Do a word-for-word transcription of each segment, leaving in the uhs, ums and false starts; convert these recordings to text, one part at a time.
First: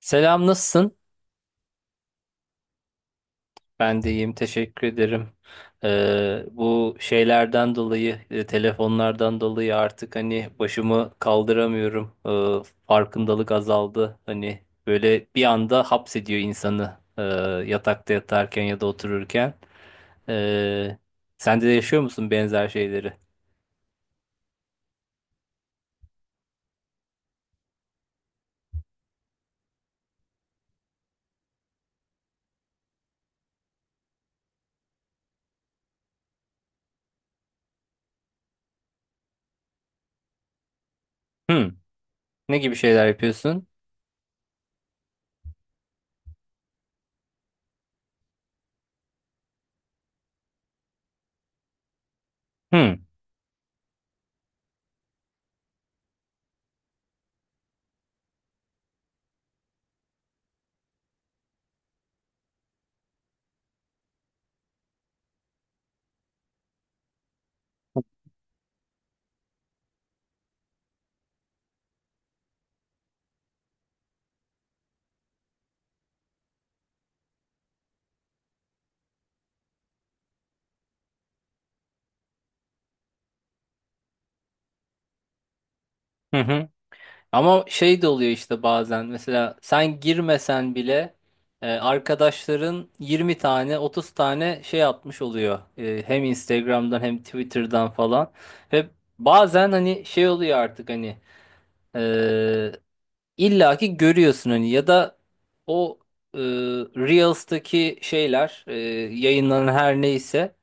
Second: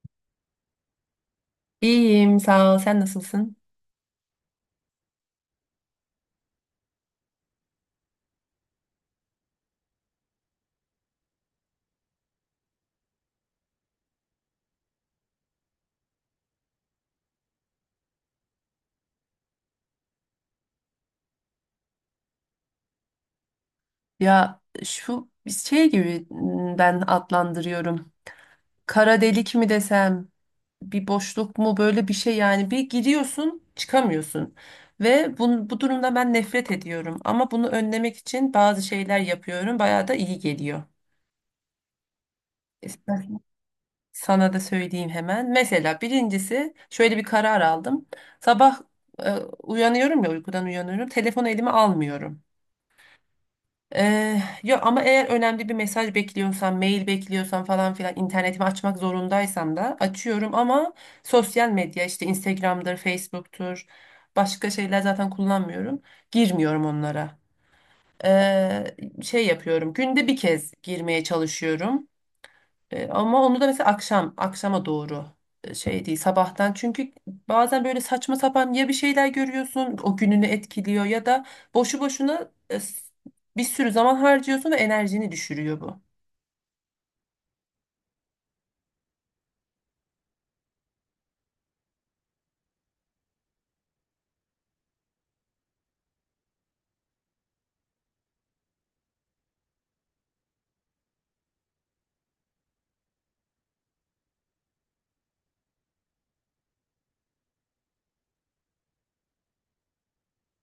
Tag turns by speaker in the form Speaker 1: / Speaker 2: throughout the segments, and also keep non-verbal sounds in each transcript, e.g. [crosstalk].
Speaker 1: Selam nasılsın?
Speaker 2: İyiyim, sağ ol. Sen nasılsın?
Speaker 1: Ben de iyiyim, teşekkür ederim. Ee, bu şeylerden dolayı e, telefonlardan dolayı artık hani başımı kaldıramıyorum. Ee, farkındalık azaldı. Hani böyle bir anda hapsediyor insanı e, yatakta yatarken ya da otururken. Ee, Sen de yaşıyor musun benzer şeyleri?
Speaker 2: Ya şu şey gibi m, ben adlandırıyorum. Kara delik mi desem, bir boşluk mu, böyle bir şey yani, bir giriyorsun, çıkamıyorsun. Ve bu, bu durumda ben nefret ediyorum. Ama bunu önlemek için bazı şeyler yapıyorum. Bayağı da iyi geliyor.
Speaker 1: Hmm. Ne gibi şeyler
Speaker 2: İstersen
Speaker 1: yapıyorsun?
Speaker 2: sana da söyleyeyim hemen. Mesela birincisi şöyle bir karar aldım. Sabah e, uyanıyorum, ya uykudan uyanıyorum. Telefonu elime almıyorum.
Speaker 1: Hmm.
Speaker 2: Ee, yok, ama eğer önemli bir mesaj bekliyorsam, mail bekliyorsam falan filan, internetimi açmak zorundaysam da açıyorum, ama sosyal medya, işte Instagram'dır, Facebook'tur, başka şeyler zaten kullanmıyorum. Girmiyorum onlara. Ee, Şey yapıyorum, günde bir kez girmeye çalışıyorum. E, ama onu da mesela akşam, akşama doğru, e, şey değil sabahtan. Çünkü bazen böyle saçma sapan ya bir şeyler görüyorsun, o gününü etkiliyor, ya da boşu boşuna e, s- bir sürü zaman harcıyorsun ve enerjini düşürüyor bu.
Speaker 1: Hı hı. Ama şey de oluyor işte, bazen mesela sen girmesen bile e, arkadaşların yirmi tane otuz tane şey atmış oluyor. E, hem Instagram'dan hem Twitter'dan falan. Ve bazen hani şey oluyor artık, hani e, illaki görüyorsun hani, ya da o e, Reels'taki şeyler e, yayınlanan her neyse,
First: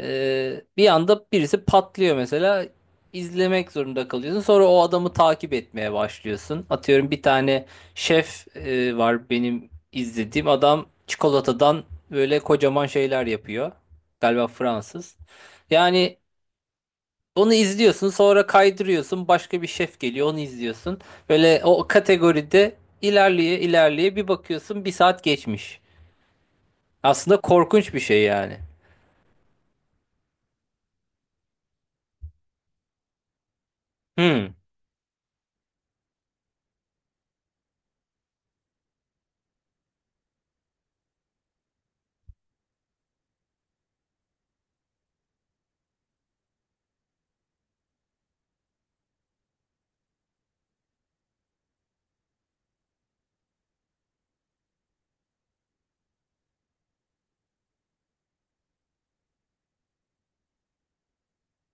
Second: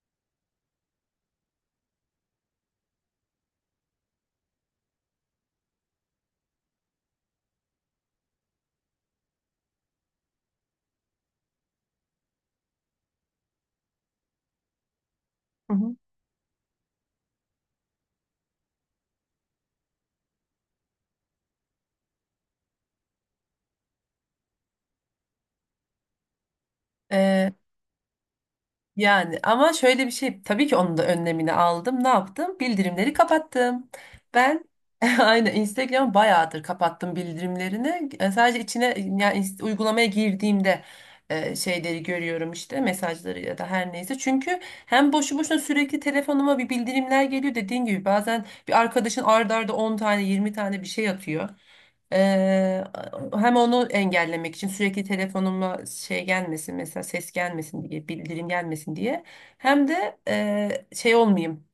Speaker 1: ee, bir anda birisi patlıyor mesela, izlemek zorunda kalıyorsun. Sonra o adamı takip etmeye başlıyorsun. Atıyorum, bir tane şef e, var benim izlediğim adam, çikolatadan böyle kocaman şeyler yapıyor. Galiba Fransız.
Speaker 2: Hı
Speaker 1: Yani onu izliyorsun, sonra kaydırıyorsun, başka bir şef geliyor, onu izliyorsun. Böyle o kategoride ilerleye ilerleye bir bakıyorsun bir saat geçmiş. Aslında
Speaker 2: hı.
Speaker 1: korkunç bir şey yani.
Speaker 2: Yani ama şöyle bir şey, tabii ki onun da önlemini aldım. Ne yaptım? Bildirimleri kapattım.
Speaker 1: Hmm.
Speaker 2: Ben [laughs] aynen, Instagram bayağıdır kapattım bildirimlerini. E, Sadece içine, yani ins- uygulamaya girdiğimde e, şeyleri görüyorum, işte mesajları ya da her neyse. Çünkü hem boşu boşuna sürekli telefonuma bir bildirimler geliyor, dediğin gibi bazen bir arkadaşın arda arda on tane yirmi tane bir şey atıyor. Ee, Hem onu engellemek için, sürekli telefonuma şey gelmesin mesela, ses gelmesin diye, bildirim gelmesin diye, hem de eee, şey olmayayım,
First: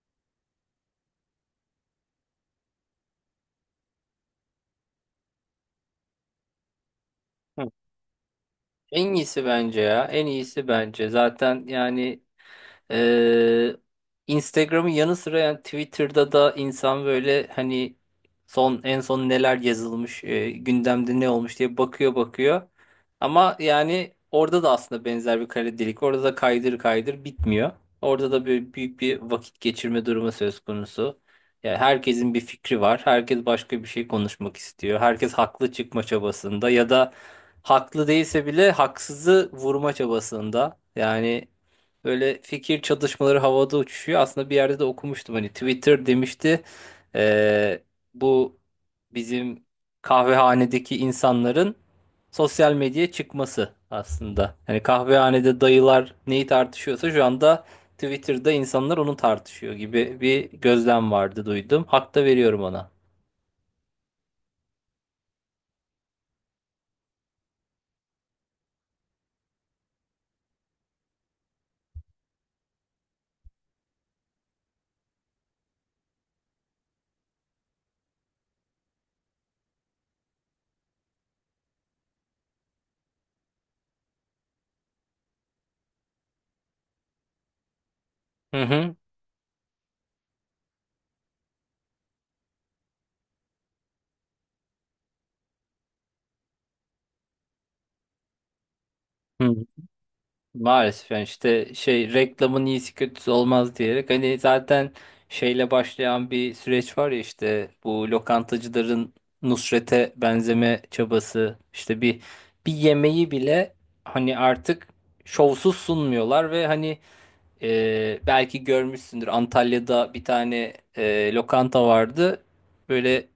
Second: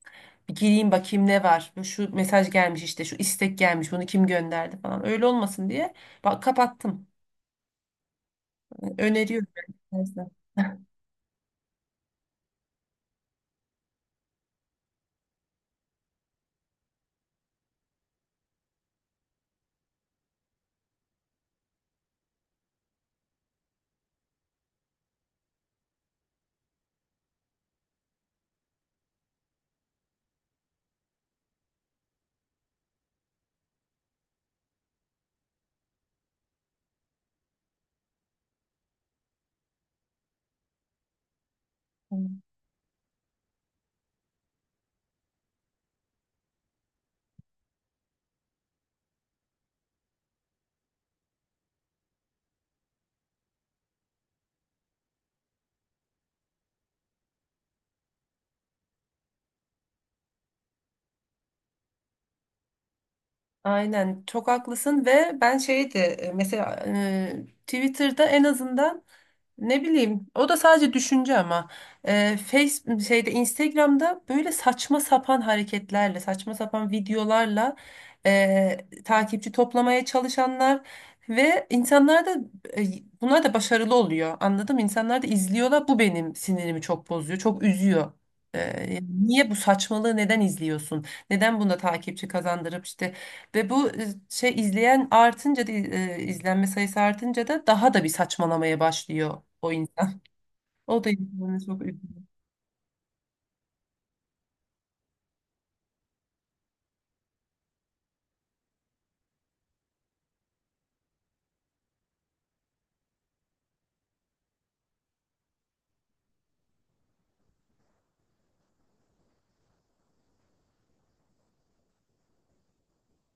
Speaker 2: bir gireyim bakayım ne var, bu şu mesaj gelmiş, işte şu istek gelmiş, bunu kim gönderdi falan, öyle olmasın diye bak, kapattım.
Speaker 1: En iyisi
Speaker 2: Öneriyorum
Speaker 1: bence ya. En
Speaker 2: ben.
Speaker 1: iyisi bence. Zaten yani, ee, Instagram'ın yanı sıra yani Twitter'da da insan böyle hani son en son neler yazılmış, e, gündemde ne olmuş diye bakıyor bakıyor. Ama yani orada da aslında benzer bir kare. Orada da kaydır kaydır bitmiyor. Orada da böyle büyük bir vakit geçirme durumu söz konusu. Yani herkesin bir fikri var. Herkes başka bir şey konuşmak istiyor. Herkes haklı çıkma çabasında, ya da haklı değilse bile haksızı vurma çabasında. Yani böyle fikir çatışmaları havada uçuşuyor. Aslında bir yerde de okumuştum. Hani Twitter demişti, eee, bu bizim kahvehanedeki insanların sosyal medyaya çıkması aslında. Hani kahvehanede dayılar neyi tartışıyorsa şu anda Twitter'da insanlar onu tartışıyor gibi bir gözlem vardı, duydum. Hak da veriyorum ona.
Speaker 2: Aynen, çok haklısın. Ve ben şeydi, e, mesela e, Twitter'da en azından, ne bileyim, o da sadece düşünce. Ama e, Face şeyde, Instagram'da böyle saçma sapan hareketlerle, saçma sapan videolarla e, takipçi toplamaya çalışanlar ve insanlar da e, bunlar da başarılı oluyor, anladım mı? İnsanlar da izliyorlar. Bu benim sinirimi çok bozuyor, çok üzüyor.
Speaker 1: Hı hı.
Speaker 2: E, niye bu saçmalığı neden izliyorsun? Neden buna takipçi kazandırıp işte, ve bu e, şey, izleyen artınca da e, izlenme sayısı artınca da daha da bir saçmalamaya başlıyor
Speaker 1: Hı.
Speaker 2: o insan. [laughs] O da
Speaker 1: Maalesef yani,
Speaker 2: insanı
Speaker 1: işte
Speaker 2: çok üzüyor.
Speaker 1: şey, reklamın iyisi kötüsü olmaz diyerek hani, zaten şeyle başlayan bir süreç var ya, işte bu lokantacıların Nusret'e benzeme çabası, işte bir bir yemeği bile hani artık şovsuz sunmuyorlar, ve hani e, belki görmüşsündür, Antalya'da bir tane e, lokanta vardı, böyle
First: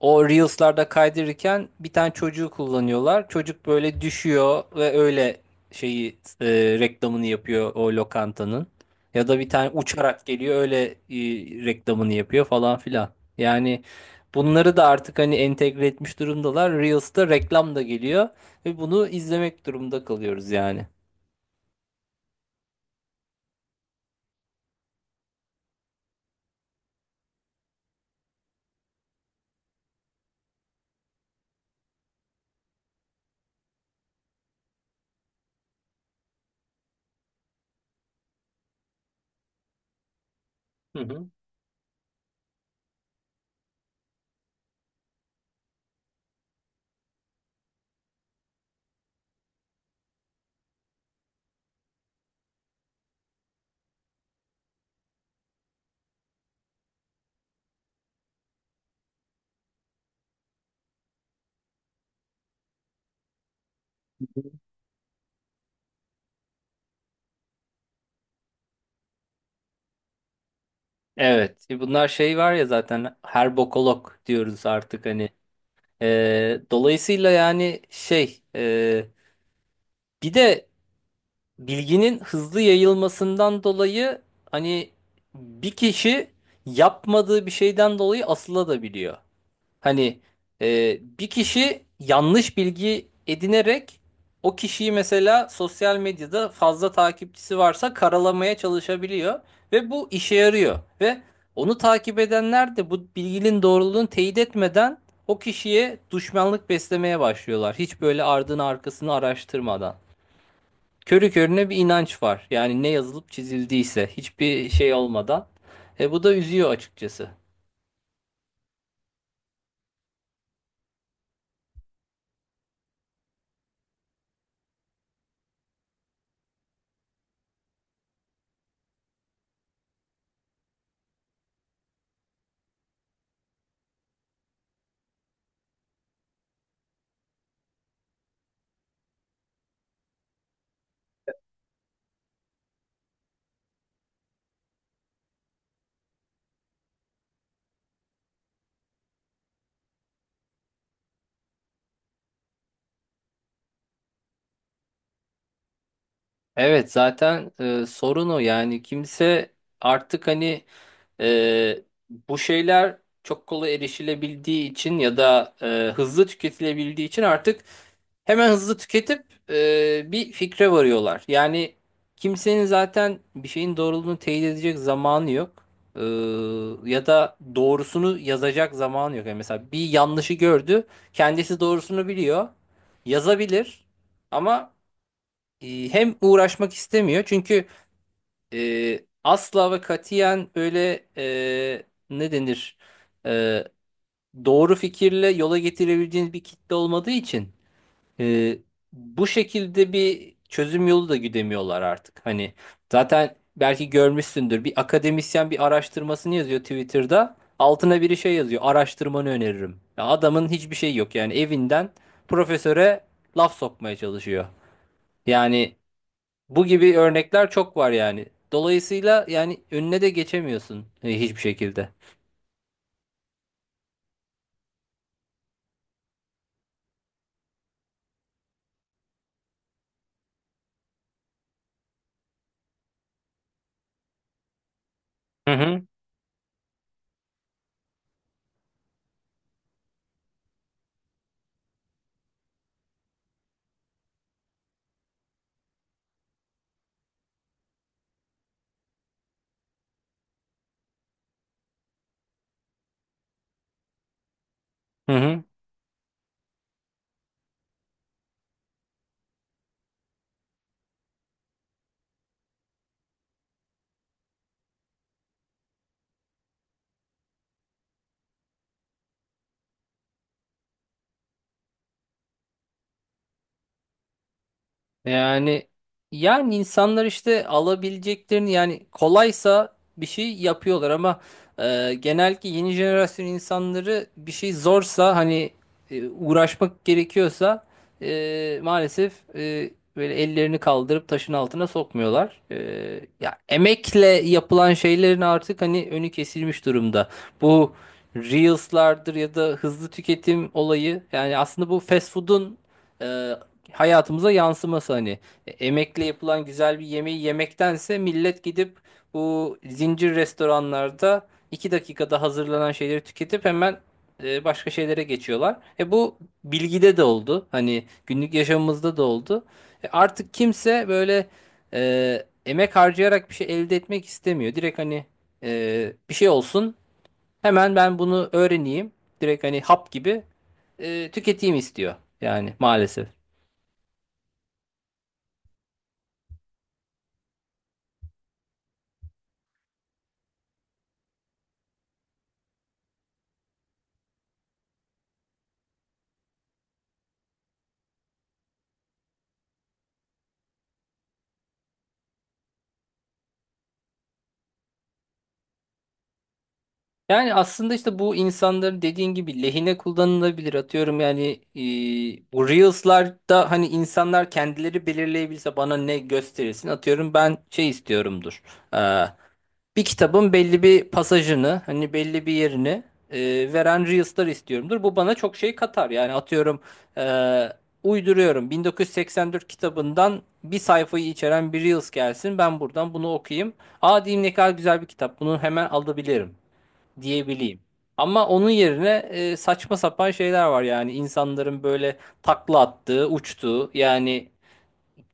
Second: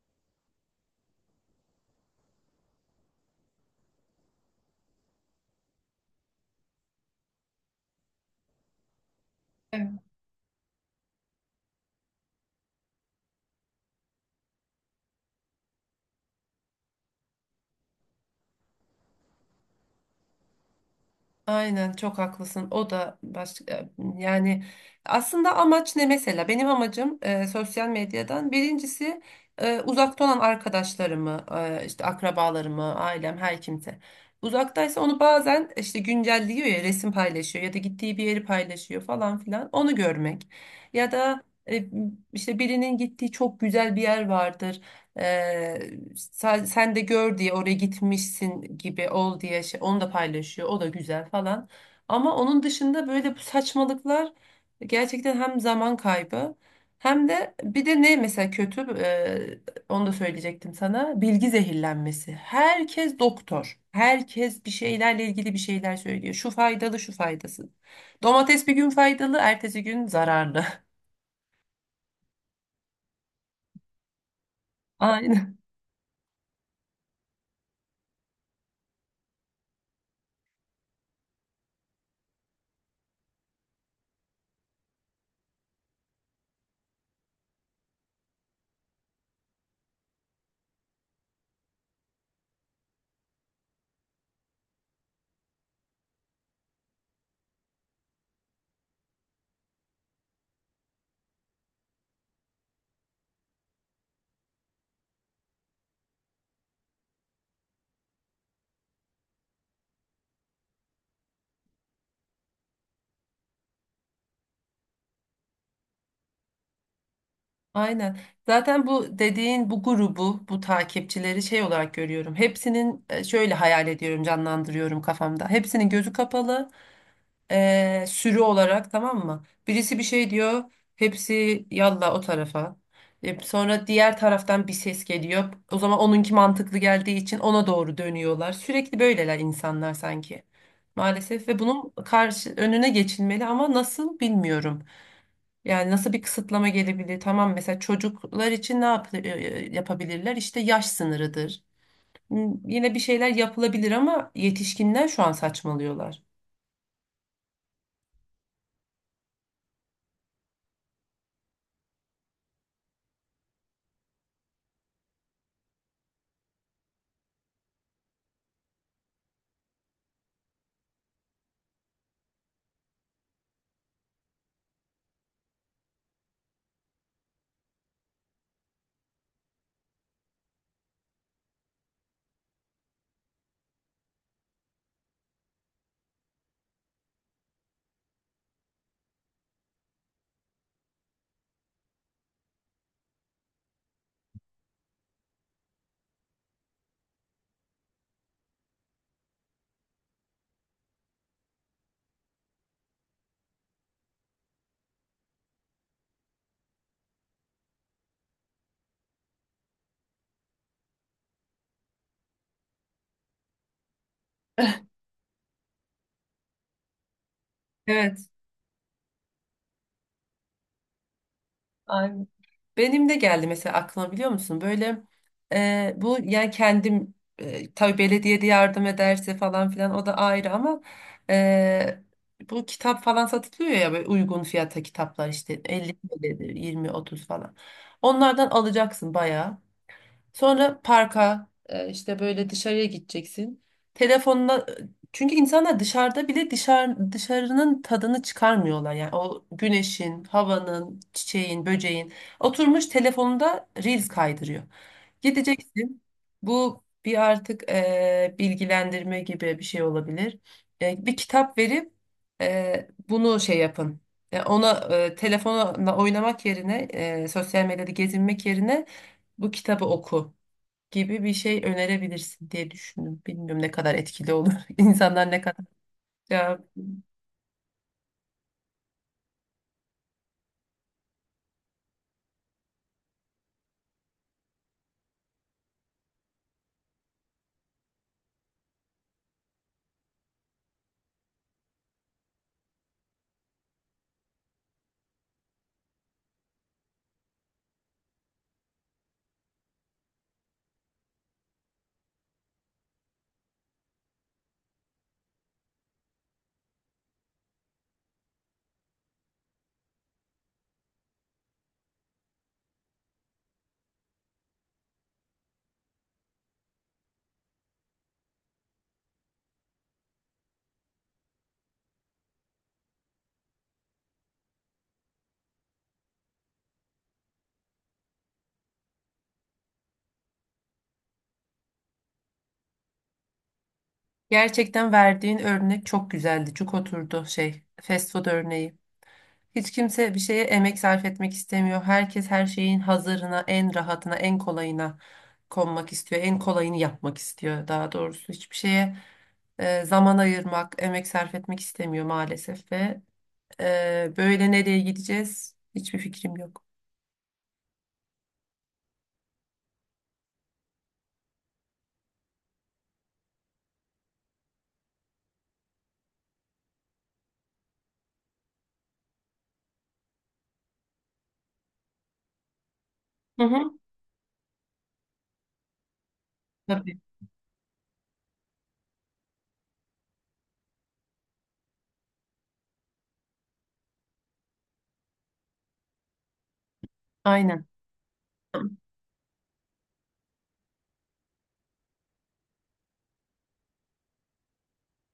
Speaker 1: o Reels'larda kaydırırken, bir tane çocuğu kullanıyorlar. Çocuk böyle düşüyor ve öyle şeyi e, reklamını yapıyor o lokantanın. Ya da bir tane
Speaker 2: Evet.
Speaker 1: uçarak geliyor, öyle e, reklamını yapıyor falan filan. Yani bunları da artık hani entegre etmiş durumdalar. Reels'ta reklam da geliyor ve bunu izlemek durumunda kalıyoruz yani.
Speaker 2: Aynen, çok haklısın. O da başka, yani aslında amaç ne mesela? Benim amacım e, sosyal medyadan birincisi e, uzakta olan arkadaşlarımı, e, işte akrabalarımı, ailem, her kimse, uzaktaysa, onu bazen işte güncelliyor, ya resim paylaşıyor ya da gittiği bir yeri paylaşıyor falan filan, onu görmek.
Speaker 1: Hı
Speaker 2: Ya
Speaker 1: hı.
Speaker 2: da e, işte birinin gittiği çok güzel bir yer vardır. Ee, sen, sen de gör diye, oraya gitmişsin gibi ol diye şey, onu da paylaşıyor. O da güzel falan. Ama onun dışında böyle bu saçmalıklar gerçekten hem zaman kaybı, hem de bir de ne mesela, kötü e, onu da söyleyecektim sana: bilgi zehirlenmesi. Herkes doktor. Herkes bir şeylerle ilgili bir şeyler söylüyor. Şu faydalı, şu faydasız. Domates bir gün faydalı, ertesi gün zararlı.
Speaker 1: Evet, e, bunlar şey var ya, zaten her bokolog diyoruz
Speaker 2: [laughs]
Speaker 1: artık hani.
Speaker 2: Aynen.
Speaker 1: E, dolayısıyla yani şey, e, bir de bilginin hızlı yayılmasından dolayı hani bir kişi yapmadığı bir şeyden dolayı asılabiliyor. Hani e, bir kişi yanlış bilgi edinerek o kişiyi, mesela sosyal medyada fazla takipçisi varsa, karalamaya çalışabiliyor ve bu işe yarıyor, ve onu takip edenler de bu bilginin doğruluğunu teyit etmeden o kişiye düşmanlık beslemeye başlıyorlar. Hiç böyle ardını arkasını araştırmadan körü körüne bir inanç var. Yani ne yazılıp çizildiyse, hiçbir şey olmadan. E, bu da üzüyor açıkçası.
Speaker 2: Aynen. Zaten bu dediğin, bu grubu, bu takipçileri şey olarak görüyorum. Hepsinin e, şöyle hayal ediyorum, canlandırıyorum kafamda: hepsinin gözü kapalı, e, sürü olarak, tamam mı? Birisi bir şey diyor, hepsi yalla o tarafa. E, sonra diğer taraftan bir ses geliyor, o zaman onunki mantıklı geldiği için ona doğru dönüyorlar. Sürekli böyleler insanlar sanki. Maalesef. Ve bunun karşı önüne geçilmeli, ama nasıl bilmiyorum. Yani nasıl bir kısıtlama gelebilir? Tamam, mesela çocuklar için ne yap- e, yapabilirler? İşte yaş sınırıdır. Hmm, Yine bir şeyler yapılabilir, ama yetişkinler şu an saçmalıyorlar.
Speaker 1: Evet, zaten e, sorun o yani, kimse artık hani, Ee, bu şeyler çok kolay erişilebildiği için, ya da e, hızlı tüketilebildiği için, artık hemen hızlı tüketip e, bir fikre varıyorlar. Yani kimsenin zaten bir şeyin doğruluğunu teyit edecek zamanı yok. Ee, ya da doğrusunu yazacak zamanı yok. Yani mesela bir yanlışı gördü, kendisi doğrusunu biliyor, yazabilir, ama e, hem uğraşmak istemiyor, çünkü e, asla ve katiyen öyle, e, ne denir, E, doğru fikirle yola getirebileceğiniz bir kitle olmadığı için, e, bu şekilde bir çözüm yolu da güdemiyorlar artık. Hani zaten belki görmüşsündür, bir akademisyen bir araştırmasını yazıyor Twitter'da, altına biri şey yazıyor, araştırmanı öneririm. Ya adamın hiçbir şey yok yani, evinden profesöre laf sokmaya çalışıyor. Yani bu gibi örnekler çok var
Speaker 2: Evet.
Speaker 1: yani. Dolayısıyla yani önüne de geçemiyorsun e, hiçbir şekilde.
Speaker 2: Aynen. Benim de geldi mesela aklıma, biliyor musun? Böyle e, bu, yani kendim, e, tabii belediye de yardım ederse falan filan, o da ayrı, ama e, bu kitap falan satılıyor ya, böyle uygun fiyata kitaplar,
Speaker 1: Hı
Speaker 2: işte
Speaker 1: hı.
Speaker 2: elli T L'dir, yirmi otuza falan. Onlardan alacaksın bayağı. Sonra parka e, işte böyle dışarıya gideceksin. Telefonla, çünkü insanlar dışarıda bile dışarı, dışarının tadını çıkarmıyorlar. Yani o güneşin, havanın, çiçeğin, böceğin. Oturmuş telefonunda reels kaydırıyor.
Speaker 1: Hı hı.
Speaker 2: Gideceksin. Bu bir artık e, bilgilendirme gibi bir şey olabilir. E, bir kitap verip e, bunu şey yapın. E, ona e, telefonla oynamak yerine, e, sosyal medyada gezinmek yerine bu kitabı oku gibi bir şey önerebilirsin diye düşündüm. Bilmiyorum ne kadar etkili olur. [laughs] İnsanlar ne kadar
Speaker 1: Yani, yani
Speaker 2: cevap.
Speaker 1: insanlar işte alabileceklerini, yani kolaysa bir şey yapıyorlar, ama e, genellikle yeni jenerasyon insanları, bir şey zorsa hani, e, uğraşmak gerekiyorsa, e, maalesef e, böyle ellerini kaldırıp taşın altına sokmuyorlar. E, ya emekle yapılan şeylerin artık hani önü kesilmiş durumda. Bu Reels'lardır ya da hızlı tüketim olayı, yani aslında bu fast food'un e, hayatımıza yansıması hani. E, emekle yapılan güzel bir yemeği yemektense, millet gidip bu zincir restoranlarda iki dakikada hazırlanan şeyleri tüketip hemen e, başka şeylere geçiyorlar. E, bu bilgide de oldu. Hani günlük yaşamımızda da oldu. E, artık kimse böyle e, emek harcayarak bir şey elde etmek istemiyor. Direkt hani e, bir şey olsun, hemen ben bunu öğreneyim. Direkt hani hap gibi e, tüketeyim istiyor. Yani maalesef.
Speaker 2: Gerçekten verdiğin örnek çok güzeldi. Çok oturdu şey, fast food örneği. Hiç kimse bir şeye emek sarf etmek istemiyor. Herkes her şeyin hazırına, en rahatına, en kolayına konmak istiyor. En kolayını yapmak istiyor, daha doğrusu. Hiçbir şeye e, zaman ayırmak, emek sarf etmek istemiyor maalesef. Ve e, böyle nereye gideceğiz? Hiçbir fikrim yok.
Speaker 1: Yani aslında işte bu insanların, dediğin gibi, lehine kullanılabilir. Atıyorum yani, e, bu Reels'larda hani insanlar kendileri belirleyebilse bana ne gösterilsin, atıyorum ben şey istiyorumdur. Ee, bir kitabın belli bir pasajını, hani belli bir yerini
Speaker 2: Hı
Speaker 1: e,
Speaker 2: hı.
Speaker 1: veren Reels'lar istiyorumdur. Bu bana çok şey katar. Yani atıyorum,
Speaker 2: Tabii.
Speaker 1: e, uyduruyorum, bin dokuz yüz seksen dört kitabından bir sayfayı içeren bir Reels gelsin. Ben buradan bunu okuyayım. Aa diyeyim, ne kadar güzel bir kitap, bunu hemen alabilirim diyebileyim.
Speaker 2: Aynen.
Speaker 1: Ama onun yerine e, saçma sapan şeyler var, yani insanların böyle takla attığı, uçtuğu, yani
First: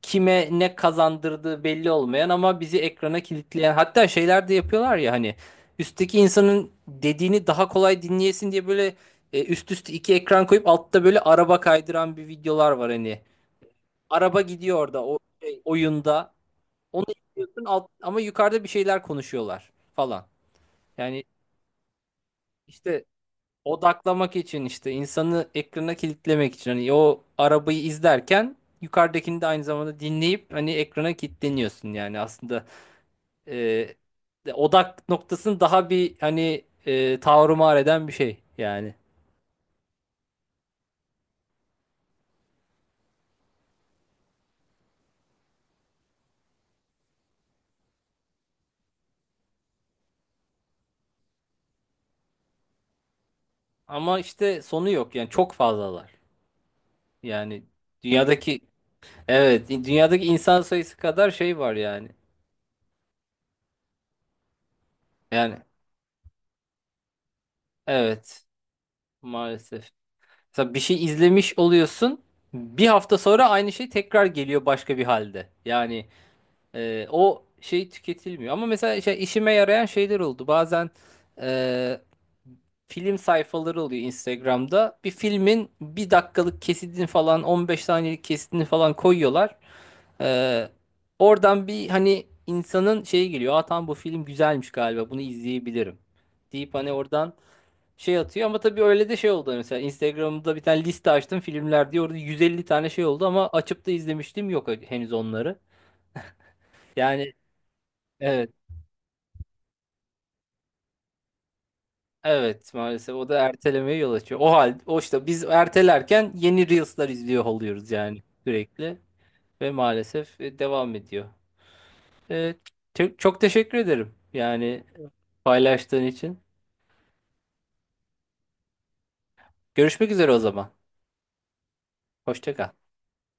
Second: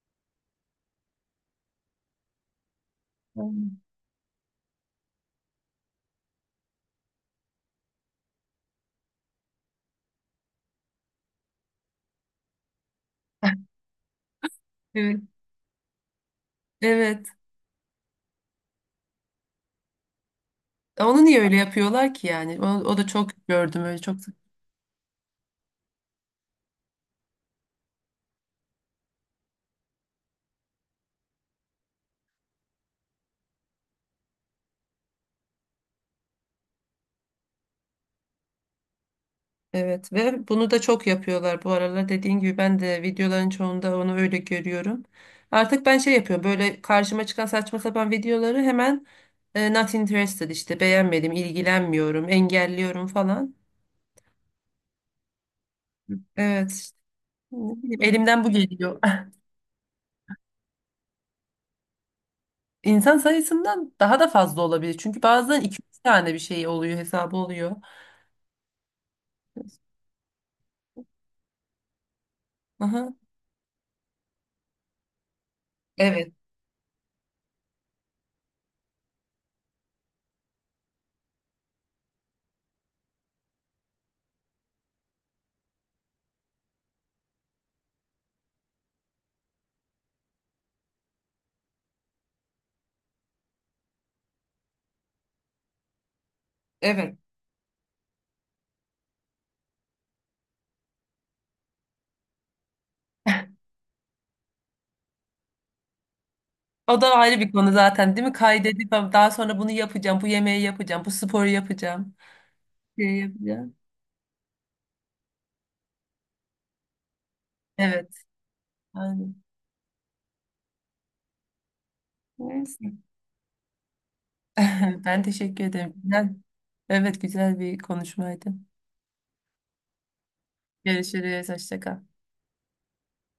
Speaker 1: kime ne kazandırdığı belli olmayan ama bizi ekrana kilitleyen,
Speaker 2: Aynen.
Speaker 1: hatta şeyler de yapıyorlar ya hani, üstteki insanın dediğini daha kolay dinleyesin diye böyle e, üst üste iki ekran koyup altta böyle araba kaydıran bir videolar var hani. Araba gidiyor orada o
Speaker 2: Evet.
Speaker 1: şey, oyunda. Onu
Speaker 2: Evet.
Speaker 1: izliyorsun alt, ama yukarıda bir şeyler konuşuyorlar falan. Yani
Speaker 2: Onu niye öyle yapıyorlar ki yani? O, o
Speaker 1: işte
Speaker 2: da çok gördüm, öyle çok.
Speaker 1: odaklamak için, işte insanı ekrana kilitlemek için, hani o arabayı izlerken yukarıdakini de aynı zamanda dinleyip hani ekrana kilitleniyorsun yani, aslında e, de- odak noktasını daha bir hani e, tavrımar eden bir şey yani.
Speaker 2: Evet, ve bunu da çok yapıyorlar bu aralar. Dediğin gibi ben de videoların çoğunda onu öyle görüyorum. Artık ben şey yapıyorum: böyle karşıma çıkan saçma sapan videoları hemen e, not interested, işte beğenmedim, ilgilenmiyorum, engelliyorum falan.
Speaker 1: Ama işte sonu yok yani, çok fazlalar
Speaker 2: Evet, işte,
Speaker 1: yani,
Speaker 2: ne bileyim, elimden bu
Speaker 1: dünyadaki,
Speaker 2: geliyor.
Speaker 1: evet dünyadaki insan sayısı kadar şey var yani,
Speaker 2: [laughs] İnsan sayısından daha da fazla olabilir. Çünkü
Speaker 1: yani
Speaker 2: bazen iki üç tane bir şey oluyor, hesabı oluyor.
Speaker 1: evet maalesef. Mesela bir şey izlemiş oluyorsun. Bir
Speaker 2: Aha.
Speaker 1: hafta sonra aynı şey tekrar geliyor başka bir halde. Yani
Speaker 2: Evet.
Speaker 1: e, o şey tüketilmiyor. Ama mesela şey, işime yarayan şeyler oldu. Bazen e, film sayfaları oluyor Instagram'da. Bir filmin bir dakikalık kesitini falan, on beş saniyelik kesitini falan koyuyorlar. E, oradan bir hani insanın şeyi geliyor. Aa tamam, bu film güzelmiş, galiba bunu izleyebilirim deyip hani
Speaker 2: Evet.
Speaker 1: oradan şey atıyor. Ama tabii öyle de şey oldu, mesela Instagram'da bir tane liste açtım filmler diye, orada yüz elli tane şey oldu ama açıp da izlemiştim yok henüz onları.
Speaker 2: O da
Speaker 1: Yani
Speaker 2: ayrı bir konu zaten, değil mi?
Speaker 1: evet,
Speaker 2: Kaydedip daha sonra bunu yapacağım, bu yemeği yapacağım, bu sporu yapacağım,
Speaker 1: evet maalesef
Speaker 2: şey
Speaker 1: o da
Speaker 2: yapacağım.
Speaker 1: ertelemeye yol açıyor. O hal o işte, biz ertelerken yeni Reels'lar izliyor oluyoruz
Speaker 2: Evet,
Speaker 1: yani, sürekli
Speaker 2: aynen.
Speaker 1: ve maalesef e, devam ediyor. Evet,
Speaker 2: Neyse.
Speaker 1: çok, çok teşekkür ederim yani
Speaker 2: [laughs] Ben teşekkür ederim.
Speaker 1: paylaştığın
Speaker 2: Güzel.
Speaker 1: için.
Speaker 2: Evet, güzel bir konuşmaydı.
Speaker 1: Görüşmek üzere o zaman.
Speaker 2: Görüşürüz, hoşça kal.
Speaker 1: Hoşça kal.